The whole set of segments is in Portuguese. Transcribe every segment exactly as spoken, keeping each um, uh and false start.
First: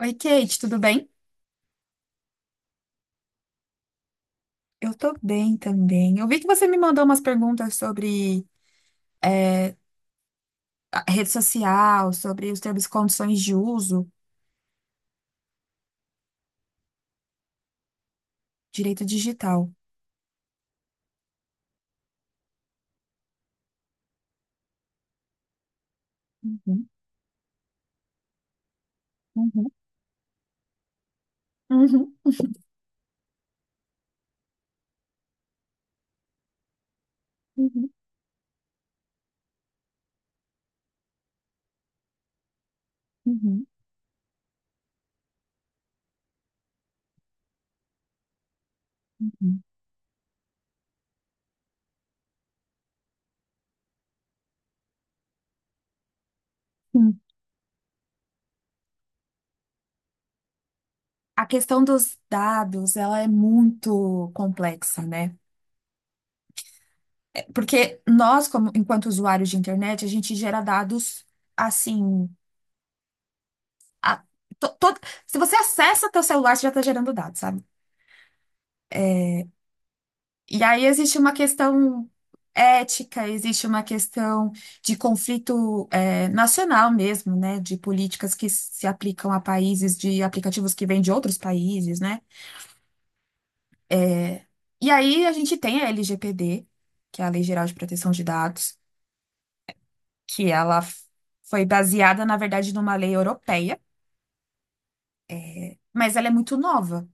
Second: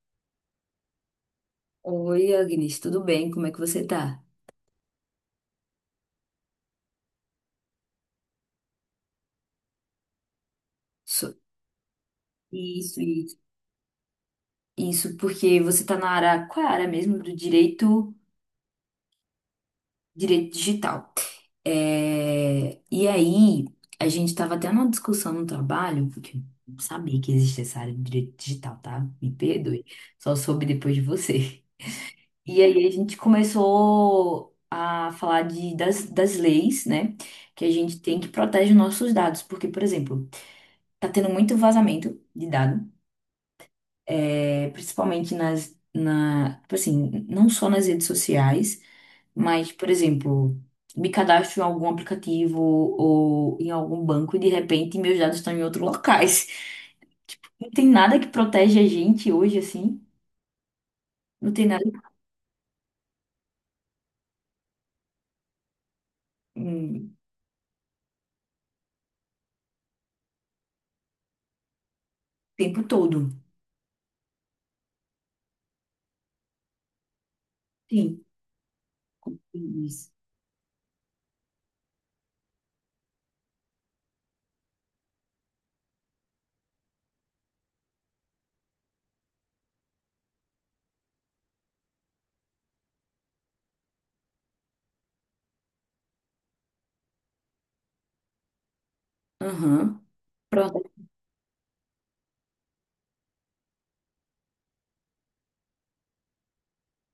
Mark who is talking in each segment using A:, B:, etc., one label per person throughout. A: Oi, Kate, tudo bem?
B: Oi, Agnes, tudo bem? Como é que você tá?
A: Eu tô bem também. Eu vi que você me mandou umas perguntas sobre é, a rede
B: So-
A: social, sobre os termos e
B: Isso, isso,
A: condições de uso,
B: isso, porque você tá na área, qual é a área mesmo do direito,
A: direito digital.
B: direito digital. É, e aí, a gente tava até numa discussão no trabalho, porque eu não
A: Uhum,
B: sabia que existia essa área de direito digital, tá? Me
A: uhum,
B: perdoe, só soube depois de você.
A: uhum,
B: E aí a gente começou a falar de, das, das leis, né? Que a
A: uhum,
B: gente tem que proteger nossos dados, porque, por exemplo, tá tendo muito vazamento de dado.
A: uhum,
B: É, principalmente nas, na, tipo assim, não só nas redes sociais,
A: uhum.
B: mas, por exemplo, me cadastro em algum aplicativo ou em algum banco e de repente meus dados estão em outros locais.
A: Sim.
B: Não tem nada que protege a gente hoje, assim.
A: A
B: Não tem
A: questão
B: nada,
A: dos dados, ela é muito complexa, né?
B: hum, o
A: É, porque nós, como enquanto usuários de internet, a gente gera dados assim.
B: tempo todo.
A: a- to- todo- Se você acessa teu celular, você já está gerando dados, sabe?
B: Sim, compreendo isso.
A: E aí existe uma questão ética, existe uma questão de conflito é, nacional mesmo, né? De políticas que se aplicam a países, de aplicativos que vêm de outros países, né? É, e aí a gente tem a L G P D, que é a Lei Geral de Proteção de Dados,
B: Aham.
A: que ela
B: Pronto.
A: f- foi baseada, na verdade, numa lei europeia, mas ela é muito nova.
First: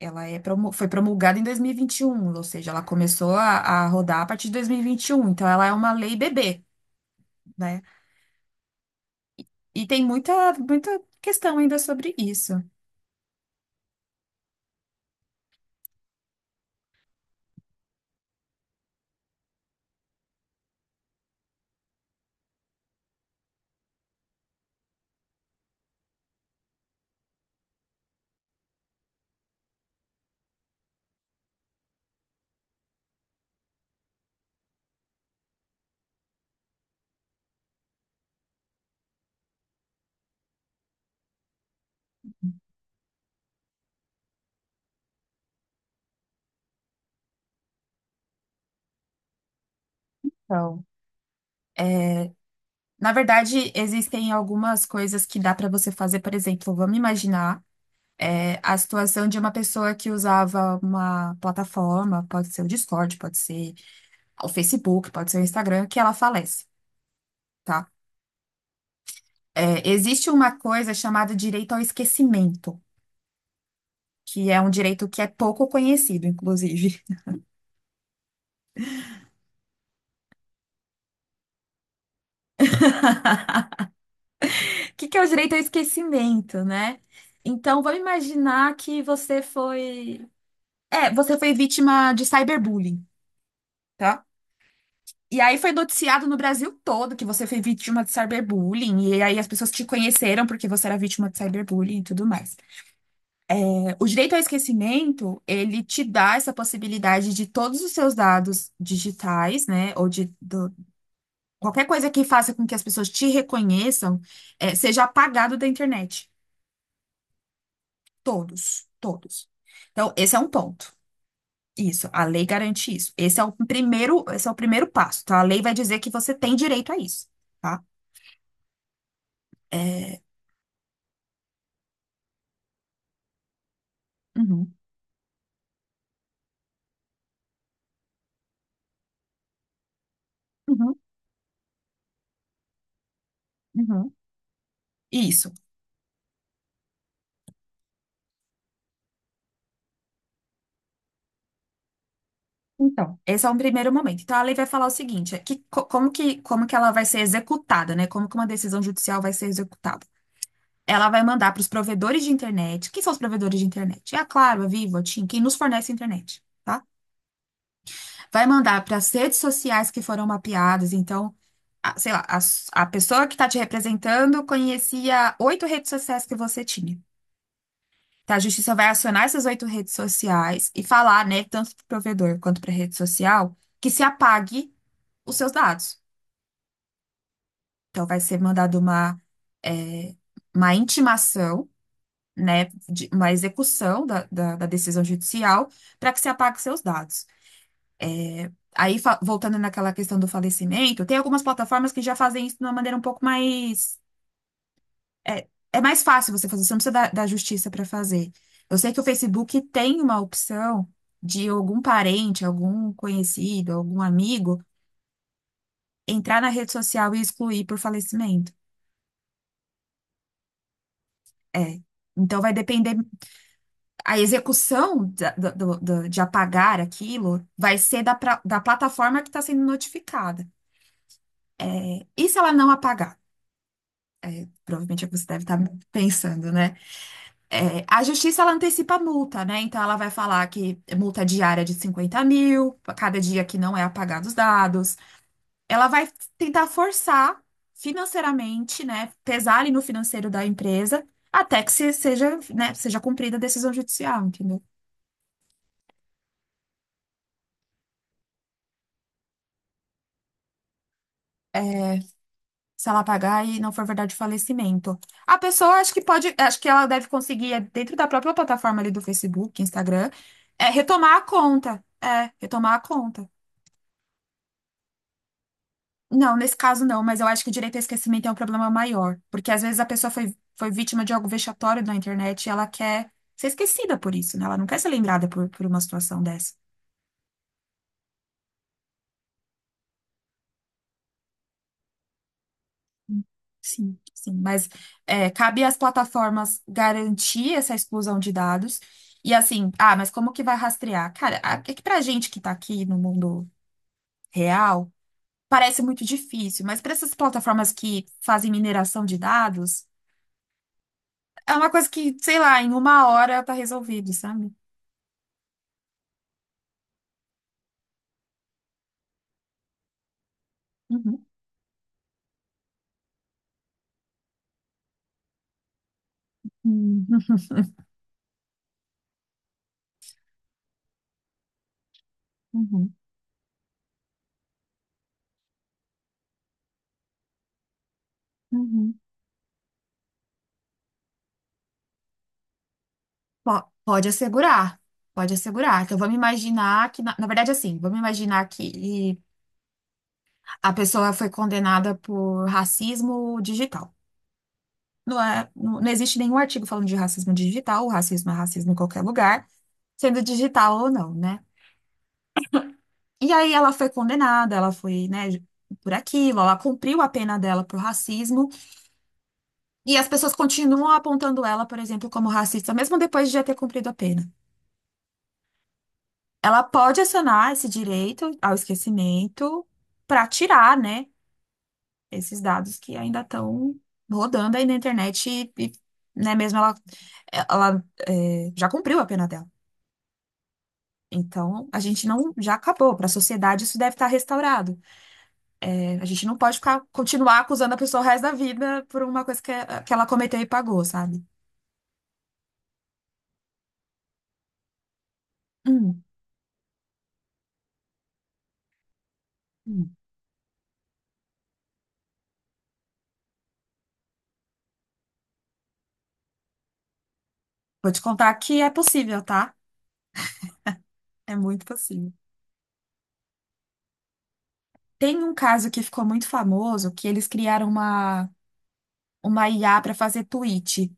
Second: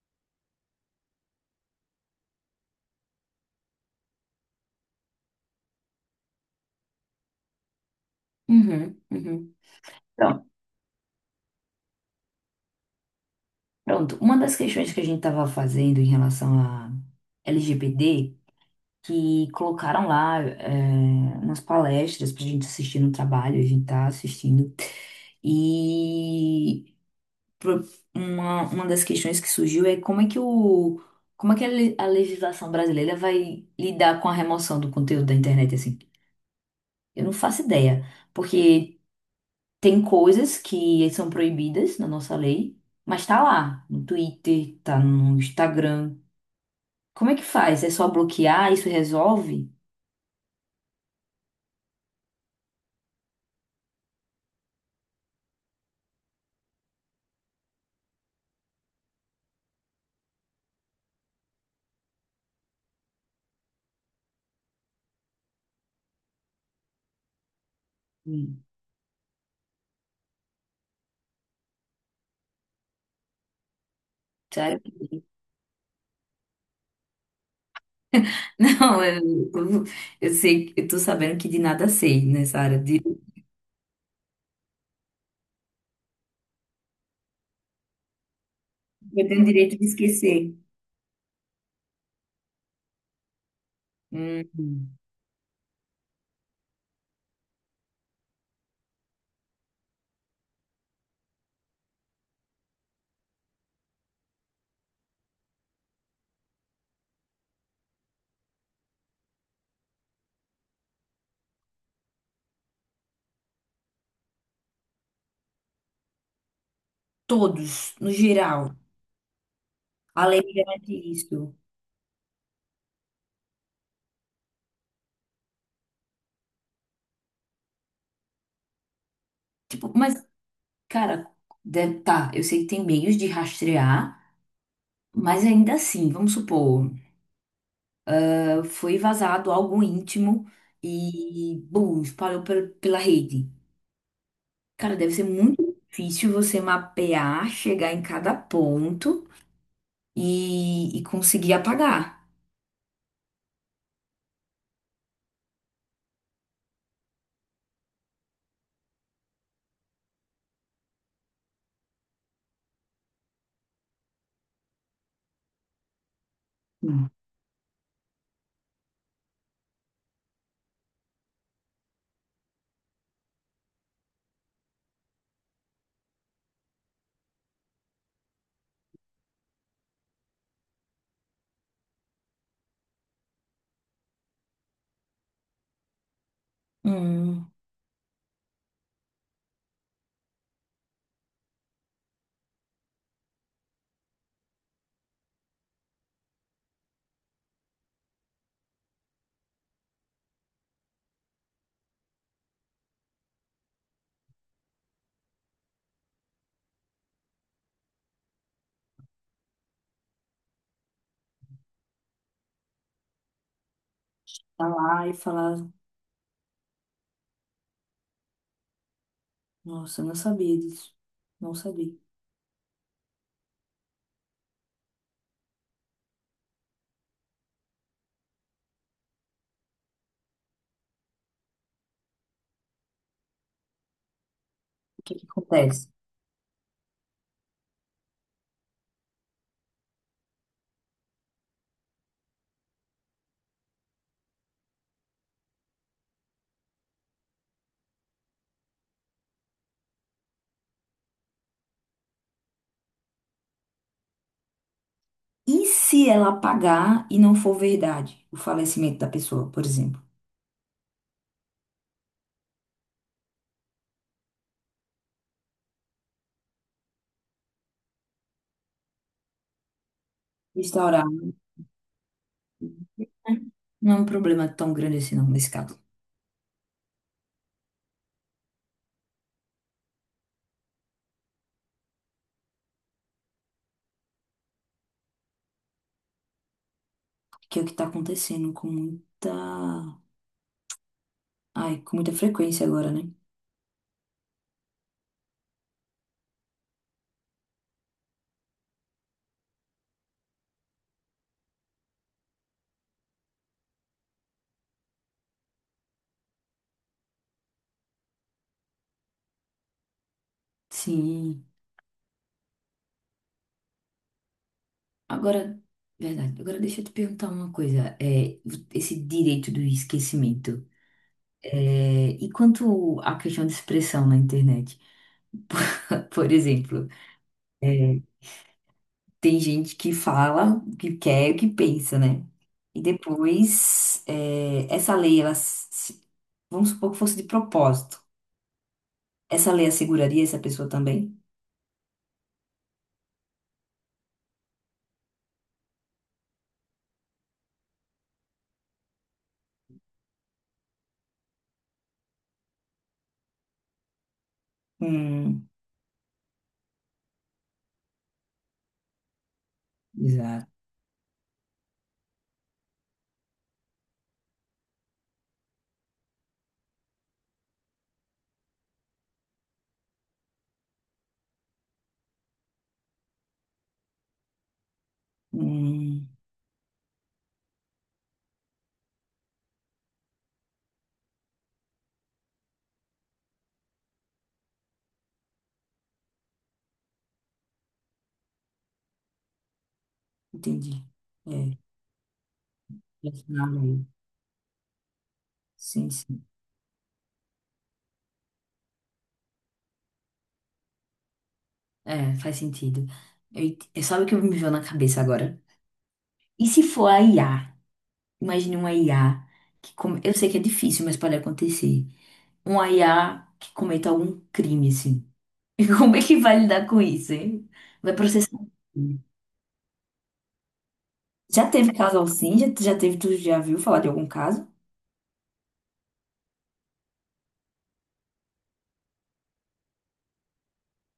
A: Ela é promu- foi promulgada em dois mil e e vinte e um, ou seja, ela começou a, a rodar a partir de dois mil e e vinte e um, então ela é uma lei bebê. Né?
B: Uhum, uhum.
A: E tem
B: Pronto.
A: muita, muita questão ainda sobre isso.
B: Pronto. Uma das questões que a gente estava fazendo em relação a L G B T que colocaram lá é, umas palestras pra gente assistir no trabalho, a gente tá assistindo. E pro- uma, uma das questões que surgiu é como é que o, como é que a le- a legislação brasileira vai lidar com a remoção do conteúdo da internet, assim? Eu não faço ideia, porque tem coisas que são proibidas na nossa lei, mas tá lá, no Twitter, tá no Instagram. Como é que faz? É só bloquear? Isso resolve?
A: Então, é, na verdade, existem algumas coisas que dá para você fazer. Por exemplo, vamos imaginar, é, a situação de uma pessoa que usava uma plataforma, pode ser o Discord, pode ser o Facebook, pode ser o Instagram, que ela falece, tá?
B: Hum,
A: É, existe uma coisa chamada direito ao esquecimento, que é um
B: sério?
A: direito que é pouco conhecido, inclusive.
B: Não, eu, eu eu sei, eu tô sabendo que de nada sei nessa área. De,
A: O que que é o direito ao esquecimento, né? Então, vamos imaginar que
B: eu
A: você
B: tenho direito de
A: foi.
B: esquecer.
A: É, você foi vítima de cyberbullying, tá?
B: Hum,
A: E aí foi noticiado no Brasil todo que você foi vítima de cyberbullying, e aí as pessoas te conheceram porque você era vítima de cyberbullying e tudo mais. É, O direito ao esquecimento, ele te dá essa possibilidade de todos os seus dados digitais, né, ou de do- qualquer coisa que faça com que as pessoas te reconheçam, é, seja apagado da internet.
B: todos, no geral.
A: Todos, todos. Então,
B: A
A: esse é
B: lei
A: um
B: me garante
A: ponto.
B: isso.
A: Isso, a lei garante isso. Esse é o primeiro, esse é o primeiro passo, tá? A lei vai dizer que você tem direito a isso, tá?
B: Tipo, mas, cara, deve, tá, eu sei que tem meios de rastrear,
A: Uhum,
B: mas ainda assim, vamos supor, eh, foi vazado algo íntimo
A: uhum,
B: e, bum, espalhou pe- pela rede.
A: uhum.
B: Cara, deve ser
A: Isso.
B: muito difícil você mapear, chegar em cada ponto e, e conseguir apagar.
A: Então, esse é um primeiro momento. Então, a lei vai falar o seguinte, é que, co- como que, como que ela vai ser executada, né? Como que uma decisão judicial vai ser executada? Ela vai mandar para os provedores de internet. Quem são os provedores de internet? É a Claro, a Vivo, a TIM, quem nos fornece internet. Tá? Vai mandar para as redes sociais que foram mapeadas. Então, a- sei lá, a, s- a pessoa que está te representando conhecia oito redes sociais que você tinha. Tá, a justiça vai acionar essas oito redes sociais e falar, né, tanto para o provedor quanto para a rede social, que se apague os seus dados.
B: Hum.
A: Então, vai ser mandado uma, é, uma intimação, né, de- uma execução da, da da decisão judicial para que se apague seus dados. Aí, fa- voltando naquela questão do falecimento, tem algumas plataformas que já fazem isso de uma maneira um pouco mais. É, é mais fácil você fazer, você não precisa da, da justiça para fazer. Eu sei que o Facebook tem uma opção de algum parente, algum conhecido, algum amigo
B: Tá lá e falar,
A: entrar na rede social e excluir por falecimento.
B: nossa, eu não sabia disso. Não
A: É.
B: sabia.
A: Então, vai depender. A execução da- da- do- do- de apagar aquilo vai ser da, pra- da plataforma que está sendo notificada. E se ela não apagar?
B: O
A: Provavelmente é o
B: que
A: que você
B: que
A: deve estar
B: acontece?
A: pensando, né? É, a justiça, ela antecipa a multa, né? Então, ela vai falar que é multa diária de cinquenta mil, pra cada dia que não é apagado os dados. Ela vai tentar forçar financeiramente, né? Pesar ali no financeiro da empresa, até que se- seja, né, seja cumprida a decisão judicial, entendeu?
B: E se ela apagar e não for verdade o falecimento da pessoa, por exemplo?
A: Se ela pagar e não for verdade o falecimento. A pessoa, acho que pode, acho que ela deve conseguir, é, dentro da própria plataforma ali do Facebook, Instagram, é,
B: Restaurar,
A: retomar a conta. É, retomar a
B: né?
A: conta.
B: Não é um problema tão grande assim, não, nesse caso.
A: Não, nesse caso não, mas eu acho que o direito ao esquecimento é um problema maior, porque às vezes a pessoa foi, foi vítima de algo vexatório na internet e ela quer ser esquecida por isso, né? Ela não quer ser lembrada por, por uma situação dessa.
B: Que é o que tá acontecendo com muita. Ai, com muita frequência agora, né?
A: Sim. Sim, mas é, cabe às plataformas garantir essa exclusão de dados. E assim, ah, mas como que vai rastrear? Cara, a- é que pra gente que tá aqui no mundo real, parece muito difícil, mas para essas plataformas que fazem mineração de dados,
B: Sim.
A: é uma coisa que, sei lá, em uma hora tá resolvido, sabe?
B: Agora, verdade. Agora deixa eu te perguntar uma coisa. É, esse direito do esquecimento.
A: Uhum,
B: É, e quanto à questão de expressão na internet? Por exemplo.
A: uhum,
B: Tem gente que fala o que quer, e o que pensa, né? E
A: uhum,
B: depois, é, essa lei, ela, se- vamos supor que fosse de propósito.
A: uhum.
B: Essa lei asseguraria essa pessoa também?
A: Po- Pode assegurar, pode assegurar. Então, vamos imaginar que, na, na verdade, assim, vamos imaginar que a pessoa foi condenada por racismo digital. Não
B: Hum,
A: é, não, não existe nenhum artigo falando de racismo digital, o racismo é racismo em qualquer lugar, sendo
B: exato.
A: digital ou não, né? E aí ela foi condenada, ela foi, né, por aquilo, ela cumpriu a pena dela por racismo, e as pessoas continuam apontando ela, por exemplo, como racista, mesmo depois de já ter cumprido a pena.
B: Hum,
A: Ela pode acionar esse direito ao esquecimento para tirar, né, esses dados que ainda estão rodando aí na internet e, e, né, mesmo ela, ela é, já cumpriu a pena dela.
B: entendi. É,
A: Então, a gente não, já acabou. Para a
B: assinar a.
A: sociedade, isso deve estar restaurado.
B: Sim,
A: É, a
B: sim.
A: gente não pode ficar, continuar acusando a pessoa o resto da vida por uma coisa que, que ela cometeu e pagou, sabe?
B: É, faz sentido. Eu, ent- eu- sabe o que me veio na cabeça agora?
A: Hum,
B: E se for a I A? Imagine uma I A que
A: hum.
B: com- eu sei que é difícil, mas pode acontecer. Uma I A que cometa algum crime, assim. E como é que vai lidar com isso, hein?
A: Vou
B: Vai
A: te contar
B: processar.
A: que é possível, tá? É
B: Já
A: muito
B: teve caso
A: possível.
B: assim? Já, já teve, tu já viu falar de algum caso?
A: Tem um caso que ficou muito famoso, que eles criaram uma uma I A para fazer tweet,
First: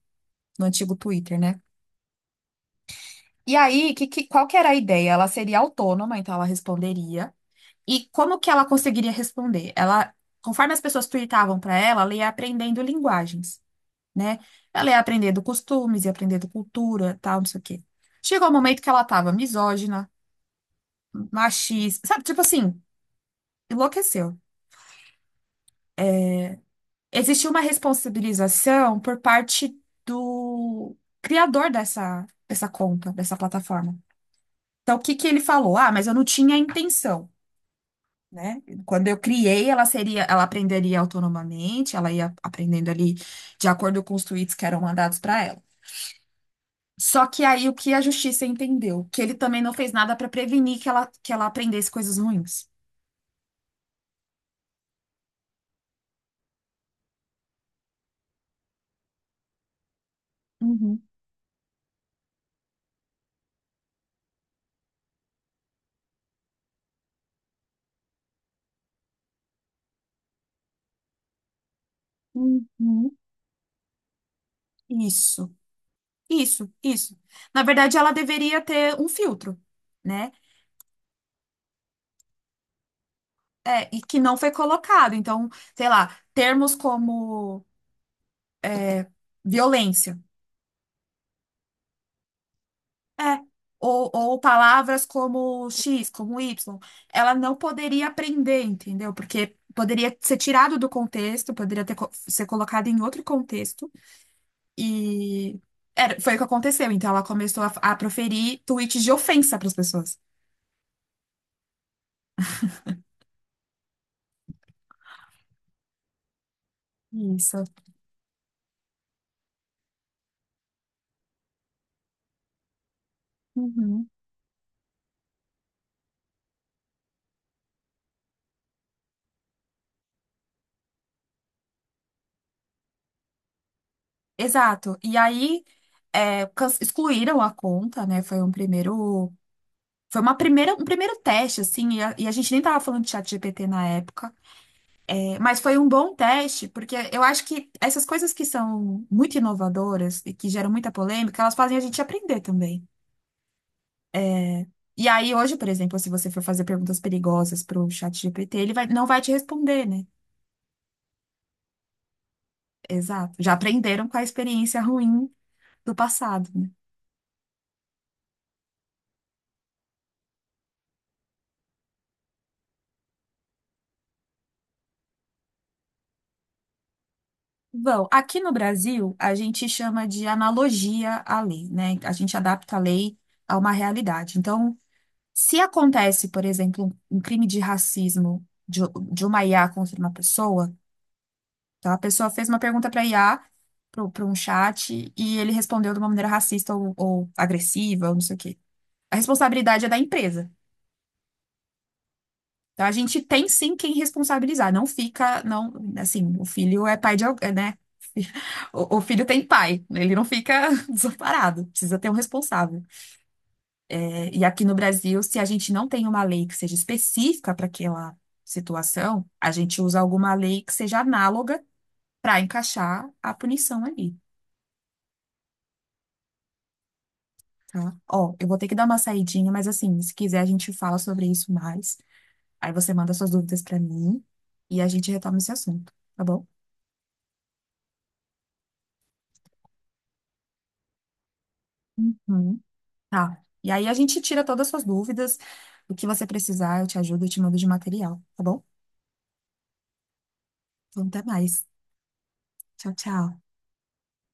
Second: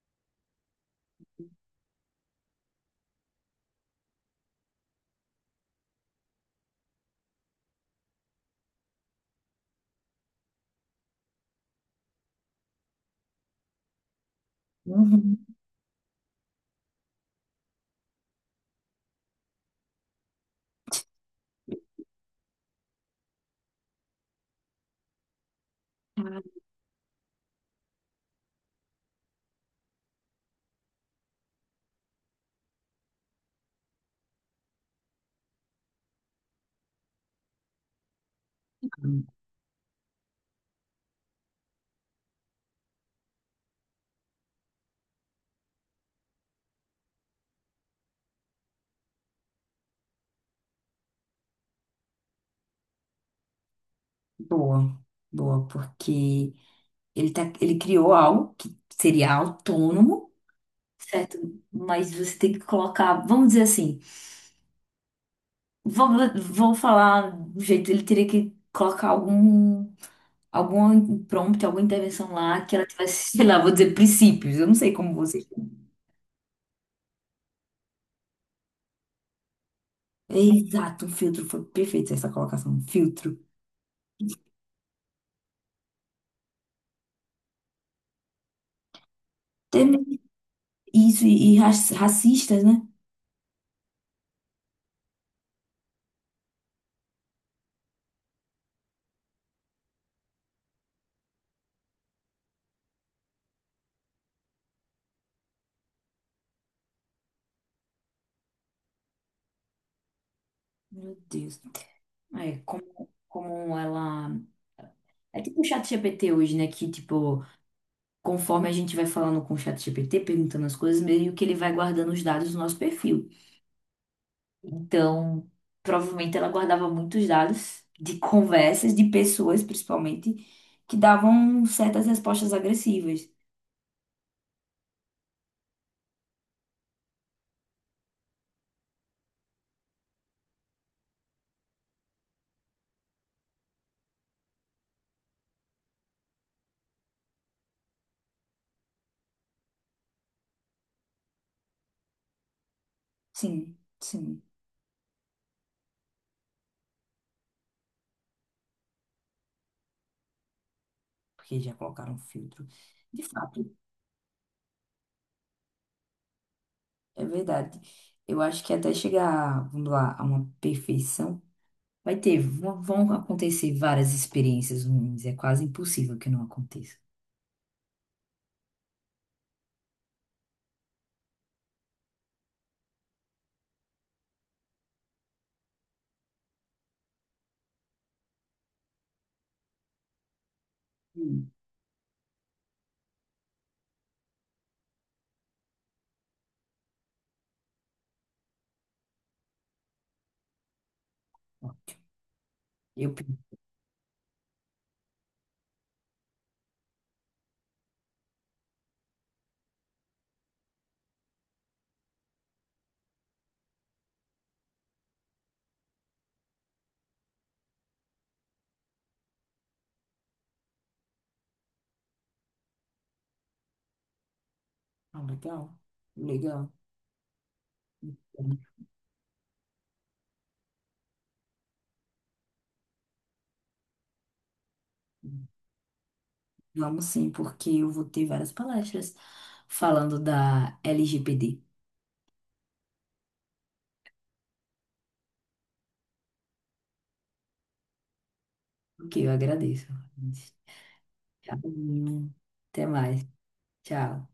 A: no antigo Twitter, né? E aí, que, que- qual que era a ideia? Ela seria autônoma, então ela responderia. E como que ela conseguiria responder? Ela, conforme as pessoas tweetavam para ela, ela ia aprendendo linguagens, né? Ela ia
B: Uhum.
A: aprendendo costumes, ia aprendendo cultura, tal, não sei o quê. Chegou o momento que ela estava misógina, machista, sabe? Tipo assim, enlouqueceu.
B: Ah,
A: Existiu uma responsabilização por parte do criador dessa, dessa conta, dessa plataforma. Então, o que que ele falou? Ah, mas eu não tinha intenção, né? Quando eu criei, ela seria, ela aprenderia autonomamente, ela ia aprendendo ali de acordo com os tweets que eram mandados para ela. Só que aí o que a justiça entendeu? Que ele também não fez nada para prevenir que ela, que ela aprendesse coisas ruins.
B: boa, boa, porque ele, tá, ele criou algo que seria autônomo,
A: Uhum,
B: certo? Mas você tem que colocar, vamos dizer assim, vou, vou falar do jeito, ele teria que colocar algum. Algum impromptu, alguma intervenção lá que ela
A: uhum.
B: tivesse, sei lá, vou dizer, princípios. Eu não sei como você.
A: Isso, isso, isso. Na verdade, ela deveria ter um filtro, né?
B: Exato, um filtro foi perfeito essa colocação, um filtro.
A: É, e que não foi colocado. Então, sei lá, termos como
B: Tem.
A: violência.
B: Isso, e, e raci- racistas, né?
A: É. Ou, ou palavras como X, como Y. Ela não poderia aprender, entendeu? Porque poderia ser tirado do contexto, poderia ter, co- ser colocado em outro contexto. E era, foi o que aconteceu. Então ela começou a, a proferir tweets de ofensa para as pessoas.
B: Meu Deus. É, como, como ela. É tipo o chat G P T hoje, né? Que, tipo,
A: Isso.
B: conforme a gente vai falando com o chat G P T perguntando as coisas, meio que ele vai guardando os dados do nosso perfil.
A: Uhum.
B: Então, provavelmente ela guardava muitos dados de conversas de pessoas, principalmente, que davam certas respostas agressivas.
A: Exato. E aí é, can- excluíram a conta, né? Foi um primeiro. Foi uma primeira, um primeiro teste, assim, e a, e a gente nem tava falando de chat G P T na época. Mas foi um bom teste, porque eu acho que essas coisas que são muito inovadoras e que geram muita polêmica, elas fazem a gente aprender também.
B: Sim, sim,
A: E aí, hoje, por exemplo, se você for fazer perguntas perigosas para o chat G P T, ele vai- não vai te responder, né?
B: porque já colocaram filtro. De
A: Exato. Já
B: fato,
A: aprenderam com a experiência ruim do passado, né?
B: é verdade. Eu acho que até chegar, vamos lá, a uma perfeição, vai ter, vão vão acontecer várias experiências ruins. É quase impossível que não aconteça.
A: Bom, aqui no Brasil, a gente chama de analogia à lei, né? A gente adapta a lei a uma realidade. Então, se acontece, por exemplo, um crime de racismo de, de uma I A contra uma pessoa,
B: Hum.
A: então, a pessoa fez uma pergunta para I A, para um chat, e ele respondeu de uma maneira racista ou, ou agressiva, ou não sei o quê. A responsabilidade é da empresa. Então, a
B: Eu
A: gente
B: penso,
A: tem sim quem responsabilizar. Não fica, não, assim, o filho é pai de alguém, né? O, o filho tem pai, ele não fica desamparado, precisa ter um responsável. É, e aqui no Brasil, se a gente não tem uma lei que seja específica para aquela situação, a gente usa alguma lei que seja análoga para encaixar a punição ali.
B: ah, legal, legal.
A: Tá? Ó, eu vou ter que dar uma saidinha, mas assim, se quiser a gente fala sobre isso mais. Aí você manda suas dúvidas pra mim e a gente retoma esse assunto, tá bom?
B: Vamos sim, porque eu vou ter várias palestras falando da L G P D,
A: Uhum. Tá. E aí a gente tira todas as suas dúvidas, o que você precisar, eu te ajudo, eu te mando de material, tá bom?
B: que eu agradeço.
A: Então até
B: Tchau,
A: mais.
B: até
A: Tchau,
B: mais.
A: tchau.
B: Tchau.